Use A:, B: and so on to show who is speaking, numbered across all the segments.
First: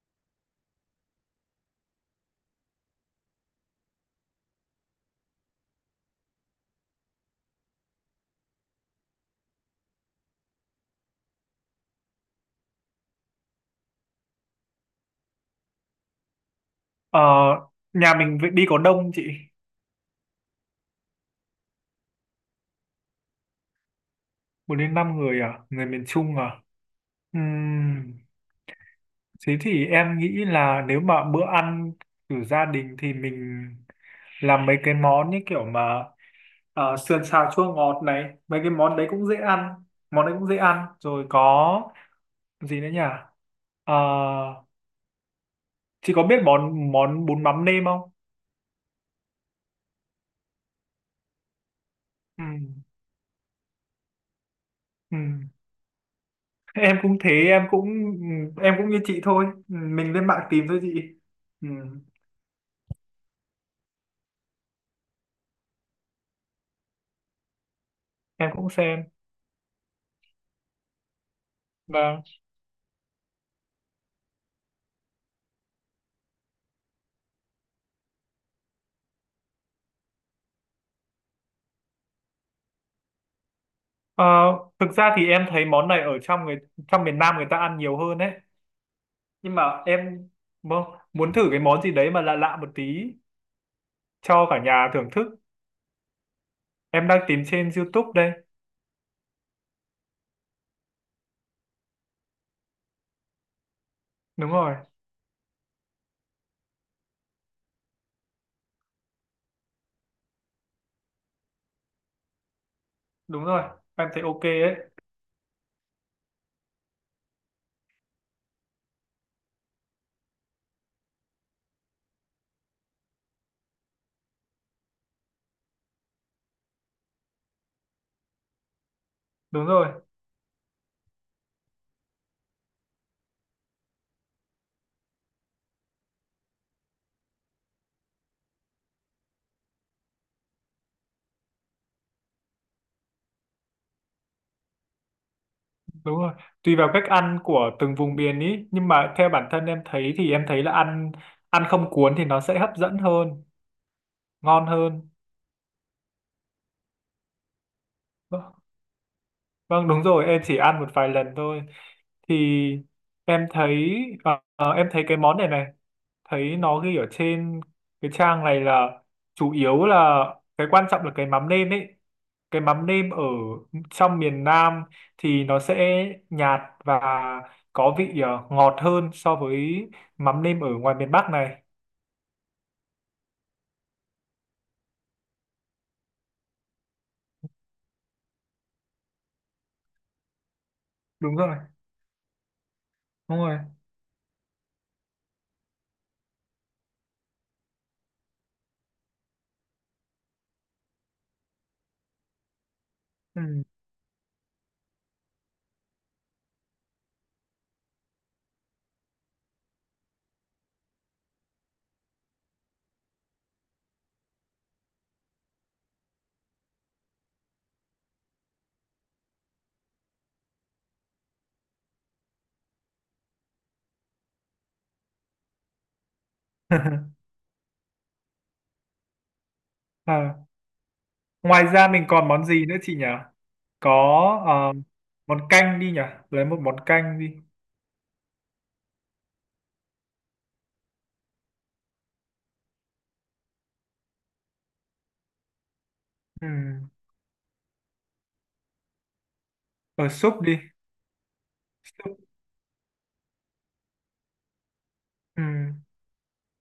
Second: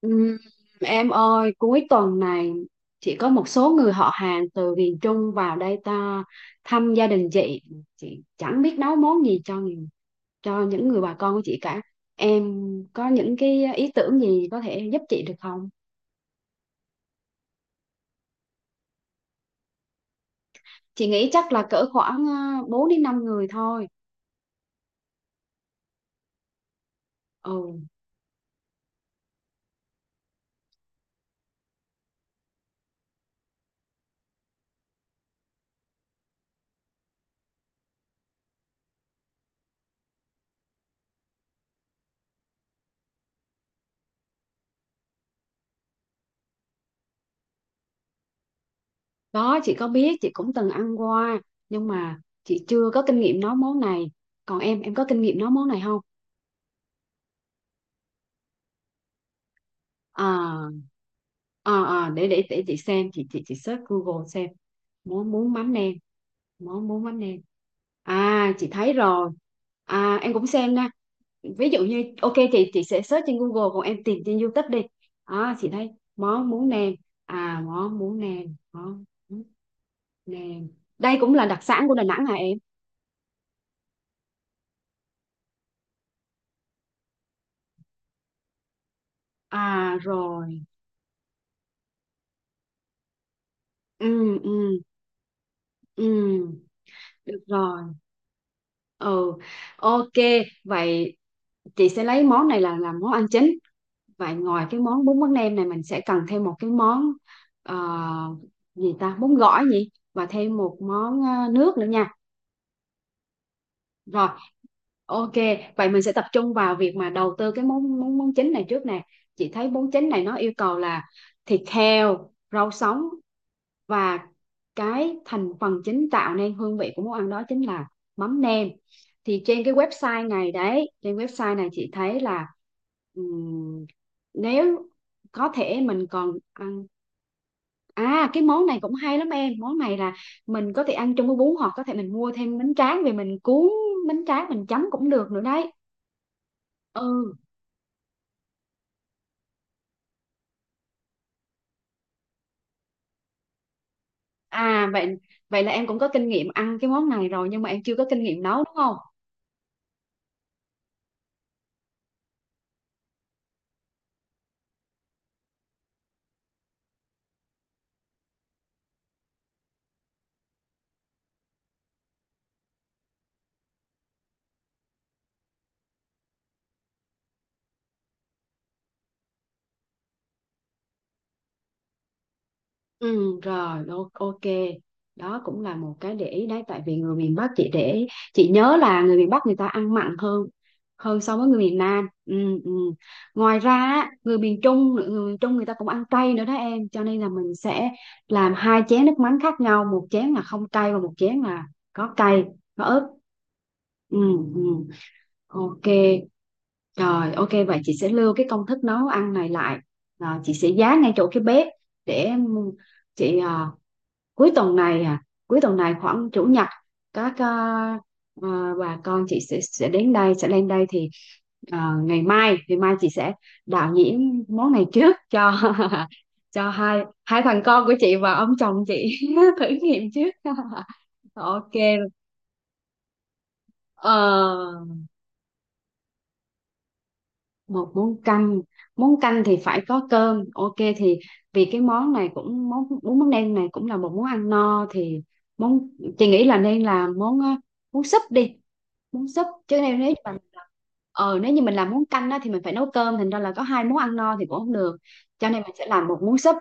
A: Ừm, em ơi, cuối tuần này chị có một số người họ hàng từ miền Trung vào đây ta thăm gia đình chị chẳng biết nấu món gì cho những người bà con của chị cả. Em có những cái ý tưởng gì có thể giúp chị được không?
B: Ờ, Nhà mình vậy đi, có đông chị?
A: Chị nghĩ chắc là cỡ khoảng 4 đến 5 người thôi.
B: 4 đến 5 người à? Người miền Trung à?
A: Ừ,
B: Ừm, Thế thì em nghĩ là nếu mà bữa ăn của gia đình thì mình làm mấy cái món như kiểu mà sườn xào chua ngọt này, mấy cái món đấy cũng dễ ăn, món đấy cũng dễ ăn rồi. Có gì nữa nhỉ? Ờ, chị có biết món món bún mắm nêm không?
A: đó chị có biết, chị cũng từng ăn qua nhưng mà chị
B: Ừm,
A: chưa có kinh nghiệm nấu món này. Còn em có kinh nghiệm nấu
B: ừm.
A: món này không?
B: Em cũng thế, em cũng như chị thôi, mình lên mạng tìm thôi
A: à
B: chị. Ừ.
A: à à, để chị xem, chị search Google xem món bún mắm nêm. món bún mắm nêm
B: Em
A: À, chị
B: cũng
A: thấy
B: xem.
A: rồi. À, em cũng xem nha. Ví dụ như
B: Vâng.
A: ok, chị sẽ search trên Google, còn em tìm trên YouTube đi. À, chị thấy món bún nêm. à món bún nêm món bún nêm Đây cũng là đặc sản của Đà Nẵng hả em?
B: Ờ, Thực ra thì em thấy món này ở trong miền Nam, người ta ăn nhiều hơn đấy, nhưng mà
A: À
B: em
A: rồi,
B: muốn thử cái món gì đấy mà lạ lạ một tí
A: ừ,
B: cho
A: ừ,
B: cả nhà thưởng thức.
A: ừ,
B: Em đang
A: được
B: tìm trên
A: rồi,
B: YouTube đây.
A: ừ, ok, vậy chị sẽ lấy món này là làm món ăn chính. Vậy
B: Đúng
A: ngoài
B: rồi.
A: cái món bún bánh nem này mình sẽ cần thêm một cái món ờ, gì ta, bún gỏi gì, và thêm một món nước nữa nha.
B: Đúng rồi, em thấy
A: Rồi,
B: ok ấy.
A: ok. Vậy mình sẽ tập trung vào việc mà đầu tư cái món món món chính này trước nè. Chị thấy món chính này nó yêu cầu là thịt heo, rau sống và cái thành phần chính tạo nên hương vị của món ăn đó chính là mắm nêm. Thì trên
B: Đúng
A: cái
B: rồi.
A: website này đấy, trên website này chị thấy là, ừm, nếu có thể mình còn ăn. À, cái món này cũng hay lắm em. Món này là mình có thể ăn chung với bún, hoặc có thể mình mua thêm bánh tráng, về mình cuốn bánh tráng, mình chấm cũng được nữa đấy.
B: Đúng rồi, tùy vào cách
A: Ừ,
B: ăn của từng vùng miền ý, nhưng mà theo bản thân em thấy thì em thấy là ăn ăn không cuốn thì nó sẽ hấp dẫn hơn, ngon
A: à,
B: hơn.
A: vậy vậy là em cũng có kinh nghiệm ăn cái món này rồi nhưng mà em chưa có kinh nghiệm
B: Vâng.
A: nấu đúng không?
B: Vâng, đúng rồi, em chỉ ăn một vài lần thôi, thì em thấy em thấy cái món này này thấy nó ghi ở trên cái trang này là chủ yếu là cái quan trọng là cái mắm nêm ấy, cái mắm nêm ở trong miền Nam thì nó sẽ nhạt và có vị ngọt hơn so với mắm nêm ở ngoài miền Bắc này.
A: Ừ rồi, ok, đó cũng là một cái để ý đấy. Tại vì người miền Bắc, chị nhớ là người miền Bắc người ta ăn mặn hơn hơn so
B: Đúng
A: với
B: rồi.
A: người miền Nam. Ừ, ừ.
B: Đúng
A: Ngoài
B: rồi.
A: ra á, người miền Trung người ta cũng ăn cay nữa đó em, cho nên là mình sẽ làm hai chén nước mắm khác nhau, một chén là không cay và một chén là có cay, có ớt.
B: Ừ.
A: Ừ, ừ. Ok, rồi ok, vậy chị sẽ lưu cái công thức nấu ăn này lại. À, chị sẽ dán ngay chỗ cái bếp để chị, cuối tuần này, khoảng chủ nhật, các à, bà con chị sẽ đến đây, sẽ lên đây, thì ngày mai chị sẽ đạo diễn món này trước cho cho hai hai thằng con của chị và ông chồng chị thử nghiệm trước.
B: À, ngoài
A: Ok.
B: ra mình còn món gì nữa chị nhỉ? Có
A: Ờ,
B: ờ, món canh đi nhỉ, lấy một món canh đi.
A: một món canh. Món canh thì phải có cơm, ok. Thì vì cái món này cũng, món bún mắm nêm này cũng là một món ăn no, thì món chị nghĩ
B: Ừ.
A: là nên làm món món súp đi. Món súp, chứ nếu
B: Ở
A: nếu như mà
B: súp đi.
A: nếu như mình làm món
B: Súp.
A: canh á, thì mình phải nấu cơm, thành ra là có hai món ăn no thì cũng không được,
B: Ừ,
A: cho nên mình sẽ làm một món súp.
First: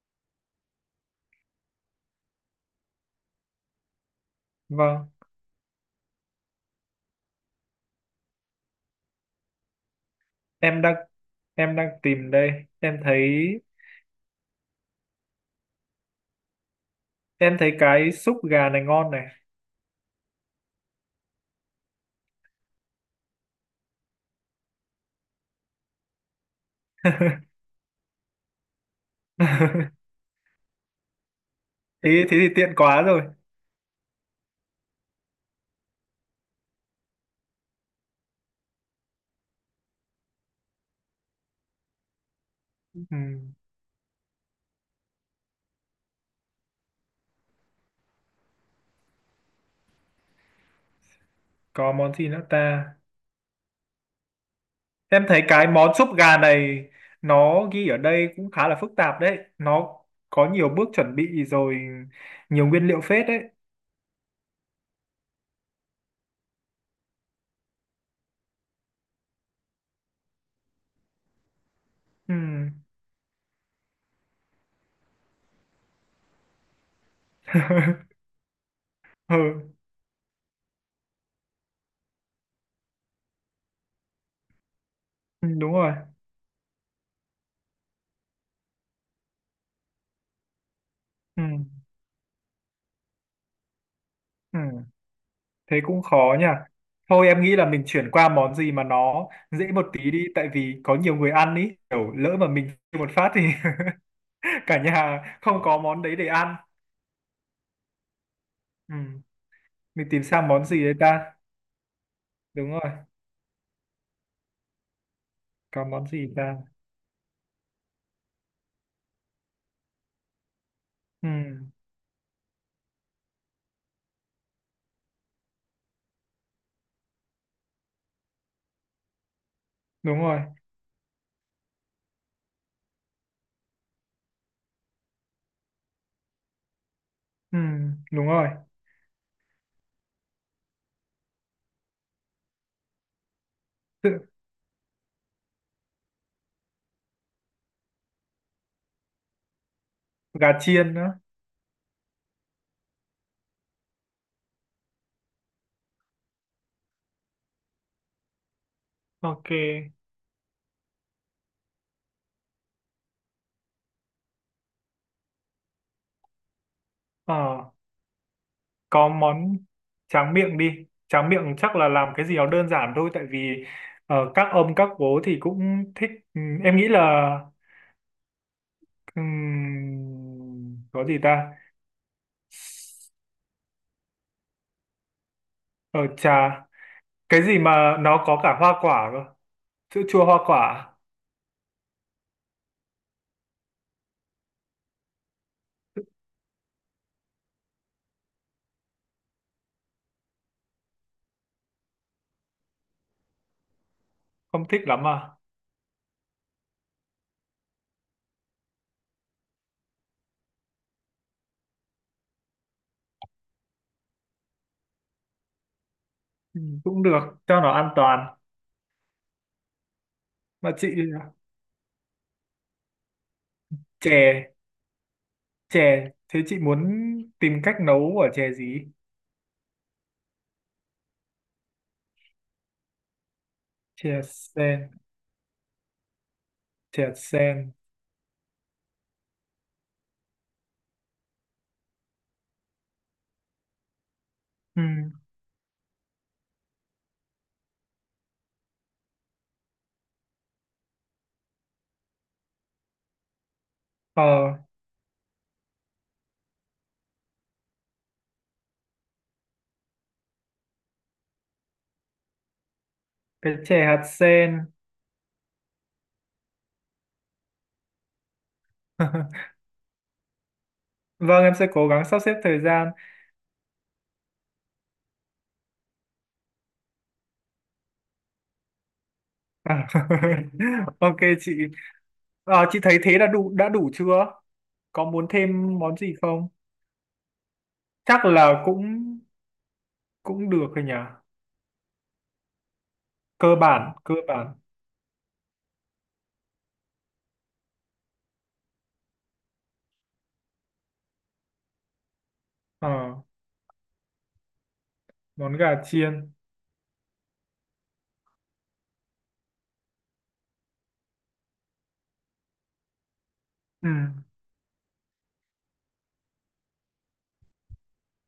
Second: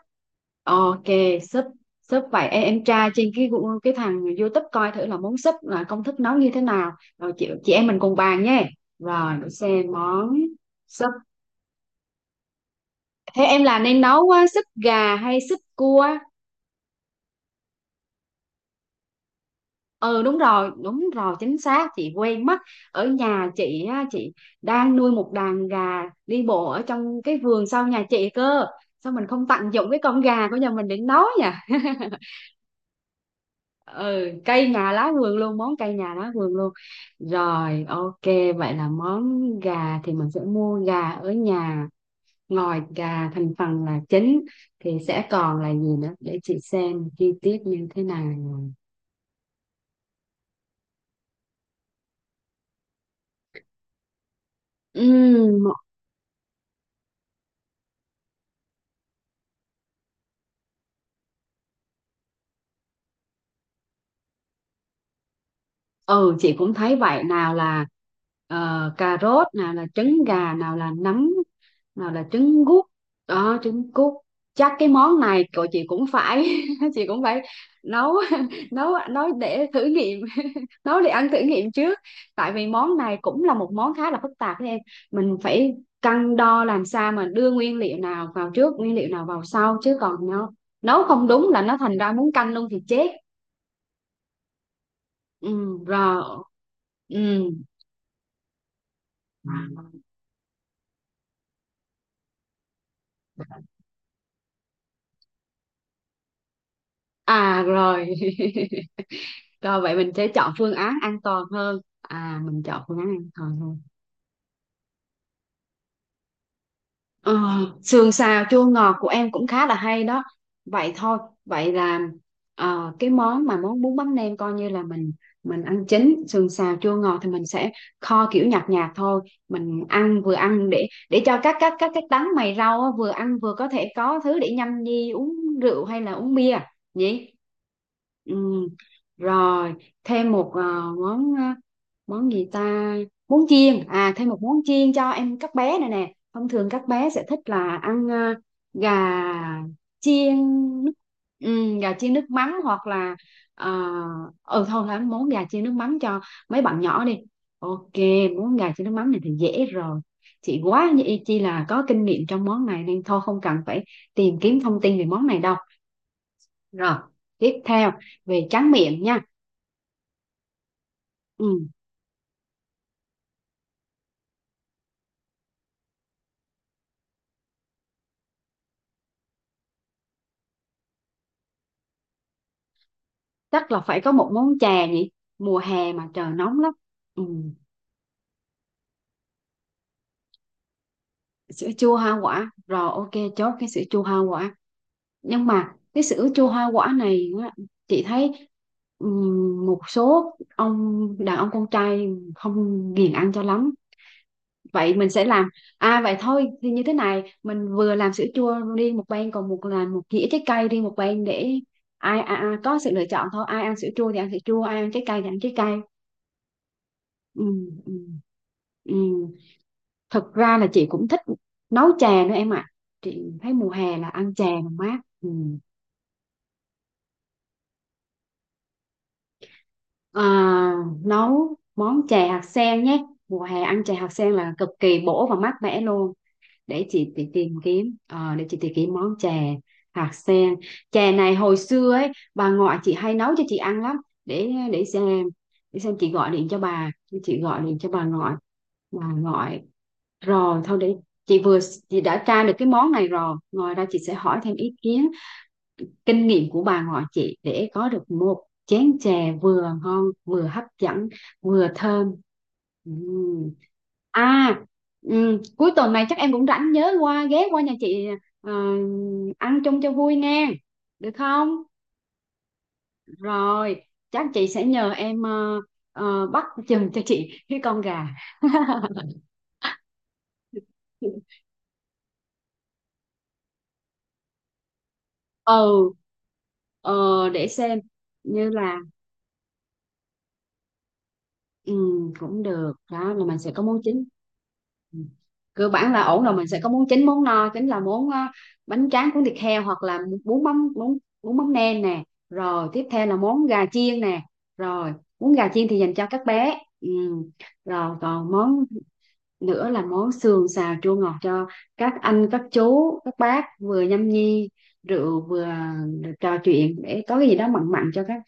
A: Ok, súp súp, vậy em tra trên cái cái thằng YouTube coi thử
B: vâng.
A: là món súp là công thức nấu như thế nào, rồi chị em mình cùng bàn nhé. Rồi để xem món
B: Em đang
A: súp.
B: em đang tìm đây. Em thấy
A: Thế em là nên nấu á, súp gà hay súp cua?
B: em thấy cái súp gà này ngon này.
A: Ừ đúng rồi, chính xác, chị quen mất. Ở nhà chị á, chị đang nuôi một đàn gà đi bộ ở trong cái vườn sau nhà chị cơ. Sao mình không tận dụng cái con gà của nhà mình để nấu nhỉ?
B: Thế thế thì tiện quá rồi.
A: Ừ, cây nhà lá vườn luôn, món cây nhà lá vườn luôn. Rồi, ok, vậy là món gà thì mình sẽ mua gà ở nhà. Ngoài
B: Ừ,
A: gà thành phần là chính thì sẽ còn là gì nữa, để chị xem chi tiết như thế nào.
B: có món gì nữa ta? Em thấy
A: Ừm,
B: cái món súp gà này nó ghi ở đây cũng khá là phức tạp đấy. Nó có nhiều bước chuẩn bị rồi nhiều nguyên liệu phết đấy.
A: ừ chị cũng thấy vậy, nào là cà rốt, nào là trứng gà, nào là nấm, nào là
B: Ừ.
A: trứng gút đó trứng cút. Chắc cái món này của chị cũng phải chị cũng phải nấu nấu nấu
B: Ừ,
A: để thử nghiệm, nấu để ăn thử nghiệm trước. Tại vì món này cũng là một món khá là phức tạp đấy em, mình
B: ừ,
A: phải
B: đúng rồi.
A: cân đo làm sao mà đưa nguyên liệu nào vào trước, nguyên liệu nào vào sau, chứ còn nó nấu không
B: Ừ.
A: đúng là nó thành ra muốn canh luôn thì chết.
B: Ừ.
A: Ừ,
B: Thế cũng khó
A: rồi.
B: nha, thôi em
A: Ừ.
B: nghĩ là mình chuyển qua món gì mà nó dễ một tí đi, tại vì có nhiều người ăn ý, kiểu lỡ mà mình kêu một phát thì cả nhà không có món đấy để ăn.
A: À rồi.
B: Ừ.
A: Rồi vậy
B: Mình
A: mình
B: tìm
A: sẽ
B: sang
A: chọn
B: món
A: phương
B: gì đấy
A: án an
B: ta,
A: toàn hơn. À, mình
B: đúng
A: chọn
B: rồi,
A: phương án an toàn hơn.
B: có món gì ta?
A: Ờ, sườn xào chua ngọt của em cũng khá là hay đó. Vậy thôi,
B: Ừ.
A: vậy là cái món mà món bún bánh nem coi như là mình ăn chính, sườn xào chua ngọt thì mình sẽ kho kiểu nhạt nhạt thôi, mình
B: Đúng
A: ăn vừa
B: rồi.
A: ăn để cho các đắng mày rau á, vừa ăn vừa có thể có thứ để nhâm nhi uống rượu hay là uống bia nhỉ?
B: Ừ. Đúng
A: Ừ.
B: rồi.
A: Rồi, thêm một món món gì ta? Món chiên. À,
B: Tự-
A: thêm một món chiên cho em, các bé này nè. Thông thường các bé sẽ thích là ăn gà chiên
B: Gà
A: nước
B: chiên nữa,
A: gà chiên nước mắm, hoặc là ờ, thôi là ăn món gà chiên nước mắm cho mấy bạn nhỏ đi. Ok, món gà chiên nước mắm này thì
B: ok,
A: dễ rồi, chị quá như y chi là có kinh nghiệm trong món này nên thôi không cần phải tìm kiếm thông tin về món này đâu. Rồi, tiếp
B: ờ
A: theo về tráng miệng
B: có
A: nha.
B: món tráng miệng đi, tráng miệng
A: Ừ,
B: chắc là làm cái gì nó đơn giản thôi, tại vì các ông các bố thì cũng thích. Ừ, em nghĩ là. Có gì ta?
A: chắc là phải có một món chè nhỉ. Mùa hè
B: Ờ
A: mà trời nóng
B: trà,
A: lắm. Ừ.
B: cái gì mà nó có cả hoa quả cơ? Sữa chua hoa quả,
A: Sữa chua hoa quả, rồi ok, chốt cái sữa chua hoa quả. Nhưng mà cái sữa chua hoa quả này á, chị thấy một số ông đàn ông con trai không ghiền ăn cho lắm.
B: không thích
A: Vậy
B: lắm
A: mình sẽ
B: à?
A: làm, à, vậy thôi thì như thế này, mình vừa làm sữa chua riêng một bên, còn một là một dĩa trái cây riêng một bên, để ai có sự lựa chọn thôi, ai ăn sữa chua thì ăn sữa chua, ai ăn trái cây thì ăn trái cây.
B: Ừ, cũng được,
A: Ừ,
B: cho nó an
A: ừ,
B: toàn.
A: ừ. Thật ra là
B: Mà
A: chị
B: chị
A: cũng thích nấu chè nữa em ạ. Chị thấy mùa hè là ăn chè
B: chè,
A: là mát. Ừ.
B: chè, thế chị muốn tìm cách nấu ở chè gì?
A: À, nấu món chè hạt sen nhé. Mùa hè ăn chè hạt
B: Chè
A: sen là cực
B: sen,
A: kỳ bổ và mát mẻ luôn. Để
B: chè
A: chị
B: hạt
A: tìm
B: sen.
A: kiếm, để chị tìm kiếm món chè hạt sen. Chè này hồi xưa ấy, bà ngoại chị hay nấu cho chị ăn lắm. Để
B: Ừm,
A: xem, để xem chị gọi điện cho bà, chị gọi điện cho bà ngoại, bà ngoại Rồi, thôi để chị vừa chị đã tra được cái món này rồi. Ngoài ra chị sẽ
B: Ờ,
A: hỏi thêm ý kiến, kinh nghiệm của bà ngoại chị, để có được một chén chè vừa ngon, vừa hấp dẫn, vừa thơm. Ừm.
B: cái chè hạt
A: À,
B: sen.
A: cuối tuần này chắc em cũng rảnh, nhớ ghé qua nhà chị, ờ, ăn chung cho vui nghe. Được
B: Vâng, em
A: không?
B: sẽ cố gắng sắp xếp thời gian.
A: Rồi, chắc chị sẽ nhờ em bắt chừng cho chị cái con gà.
B: À, ok chị. Chị thấy thế là đã đủ chưa, có muốn thêm
A: Ừ,
B: món gì không?
A: ờ, để xem,
B: Chắc
A: như
B: là
A: là,
B: cũng cũng được rồi nhỉ.
A: ừ, cũng được, đó là mình sẽ
B: Cơ
A: có món
B: bản,
A: chính.
B: cơ bản.
A: Ừ. Cơ bản là ổn rồi, mình sẽ có món chính, món no chính là món bánh tráng cuốn thịt heo hoặc là bún mắm bún bún mắm nêm nè. Rồi tiếp theo là
B: Ờ,
A: món gà chiên nè. Rồi, món gà
B: Món
A: chiên
B: gà
A: thì dành cho
B: chiên.
A: các bé. Ừ. Rồi còn món nữa là món sườn xào chua ngọt cho các anh các chú các bác vừa
B: Ừ,
A: nhâm nhi rượu vừa trò chuyện, để có cái gì đó mặn mặn cho các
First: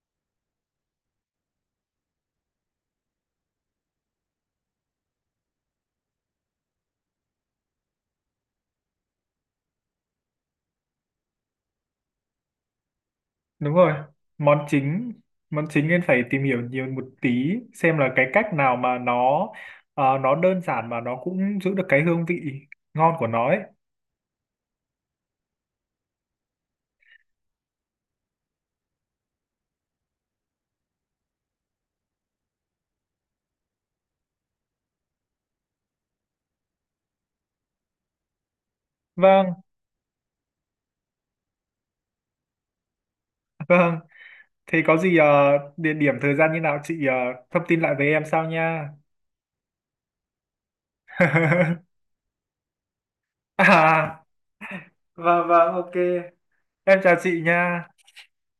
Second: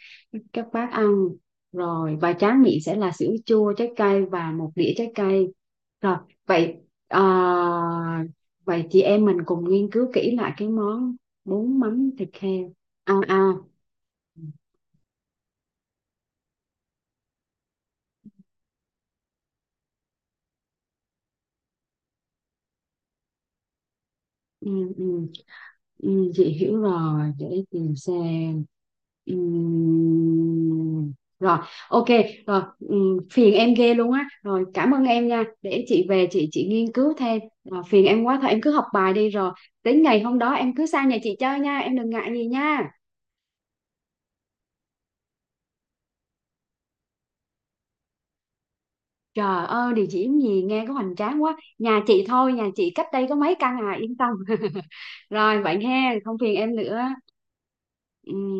A: các bác ăn. Rồi, và tráng miệng sẽ là sữa chua trái cây và một đĩa trái cây. Rồi vậy, ờ, vậy chị em mình cùng nghiên cứu kỹ lại cái món bún mắm thịt heo, à.
B: đúng rồi. Món chính món chính nên phải tìm hiểu nhiều một tí xem là cái cách nào mà nó nó đơn giản mà nó cũng giữ được cái hương vị ngon của nó ấy.
A: Ừ, ừ. Ừ, chị hiểu rồi để tìm xem. Ừm, Rồi, ok, rồi, phiền em ghê luôn á, rồi cảm ơn em nha, để chị về chị nghiên cứu thêm. Rồi, phiền em quá, thôi em cứ học bài đi rồi
B: Vâng,
A: đến ngày hôm đó em cứ sang nhà chị chơi nha, em đừng ngại gì nha.
B: thế có gì địa điểm thời gian như nào chị thông tin lại với em sau nha.
A: Trời ơi, địa chỉ gì nghe có hoành tráng quá, nhà chị thôi. Nhà chị cách đây có mấy căn à, yên
B: À,
A: tâm.
B: vâng
A: Rồi
B: vâng,
A: vậy
B: ok.
A: he, không phiền em
B: Em
A: nữa.
B: chào chị nha.
A: Ừm.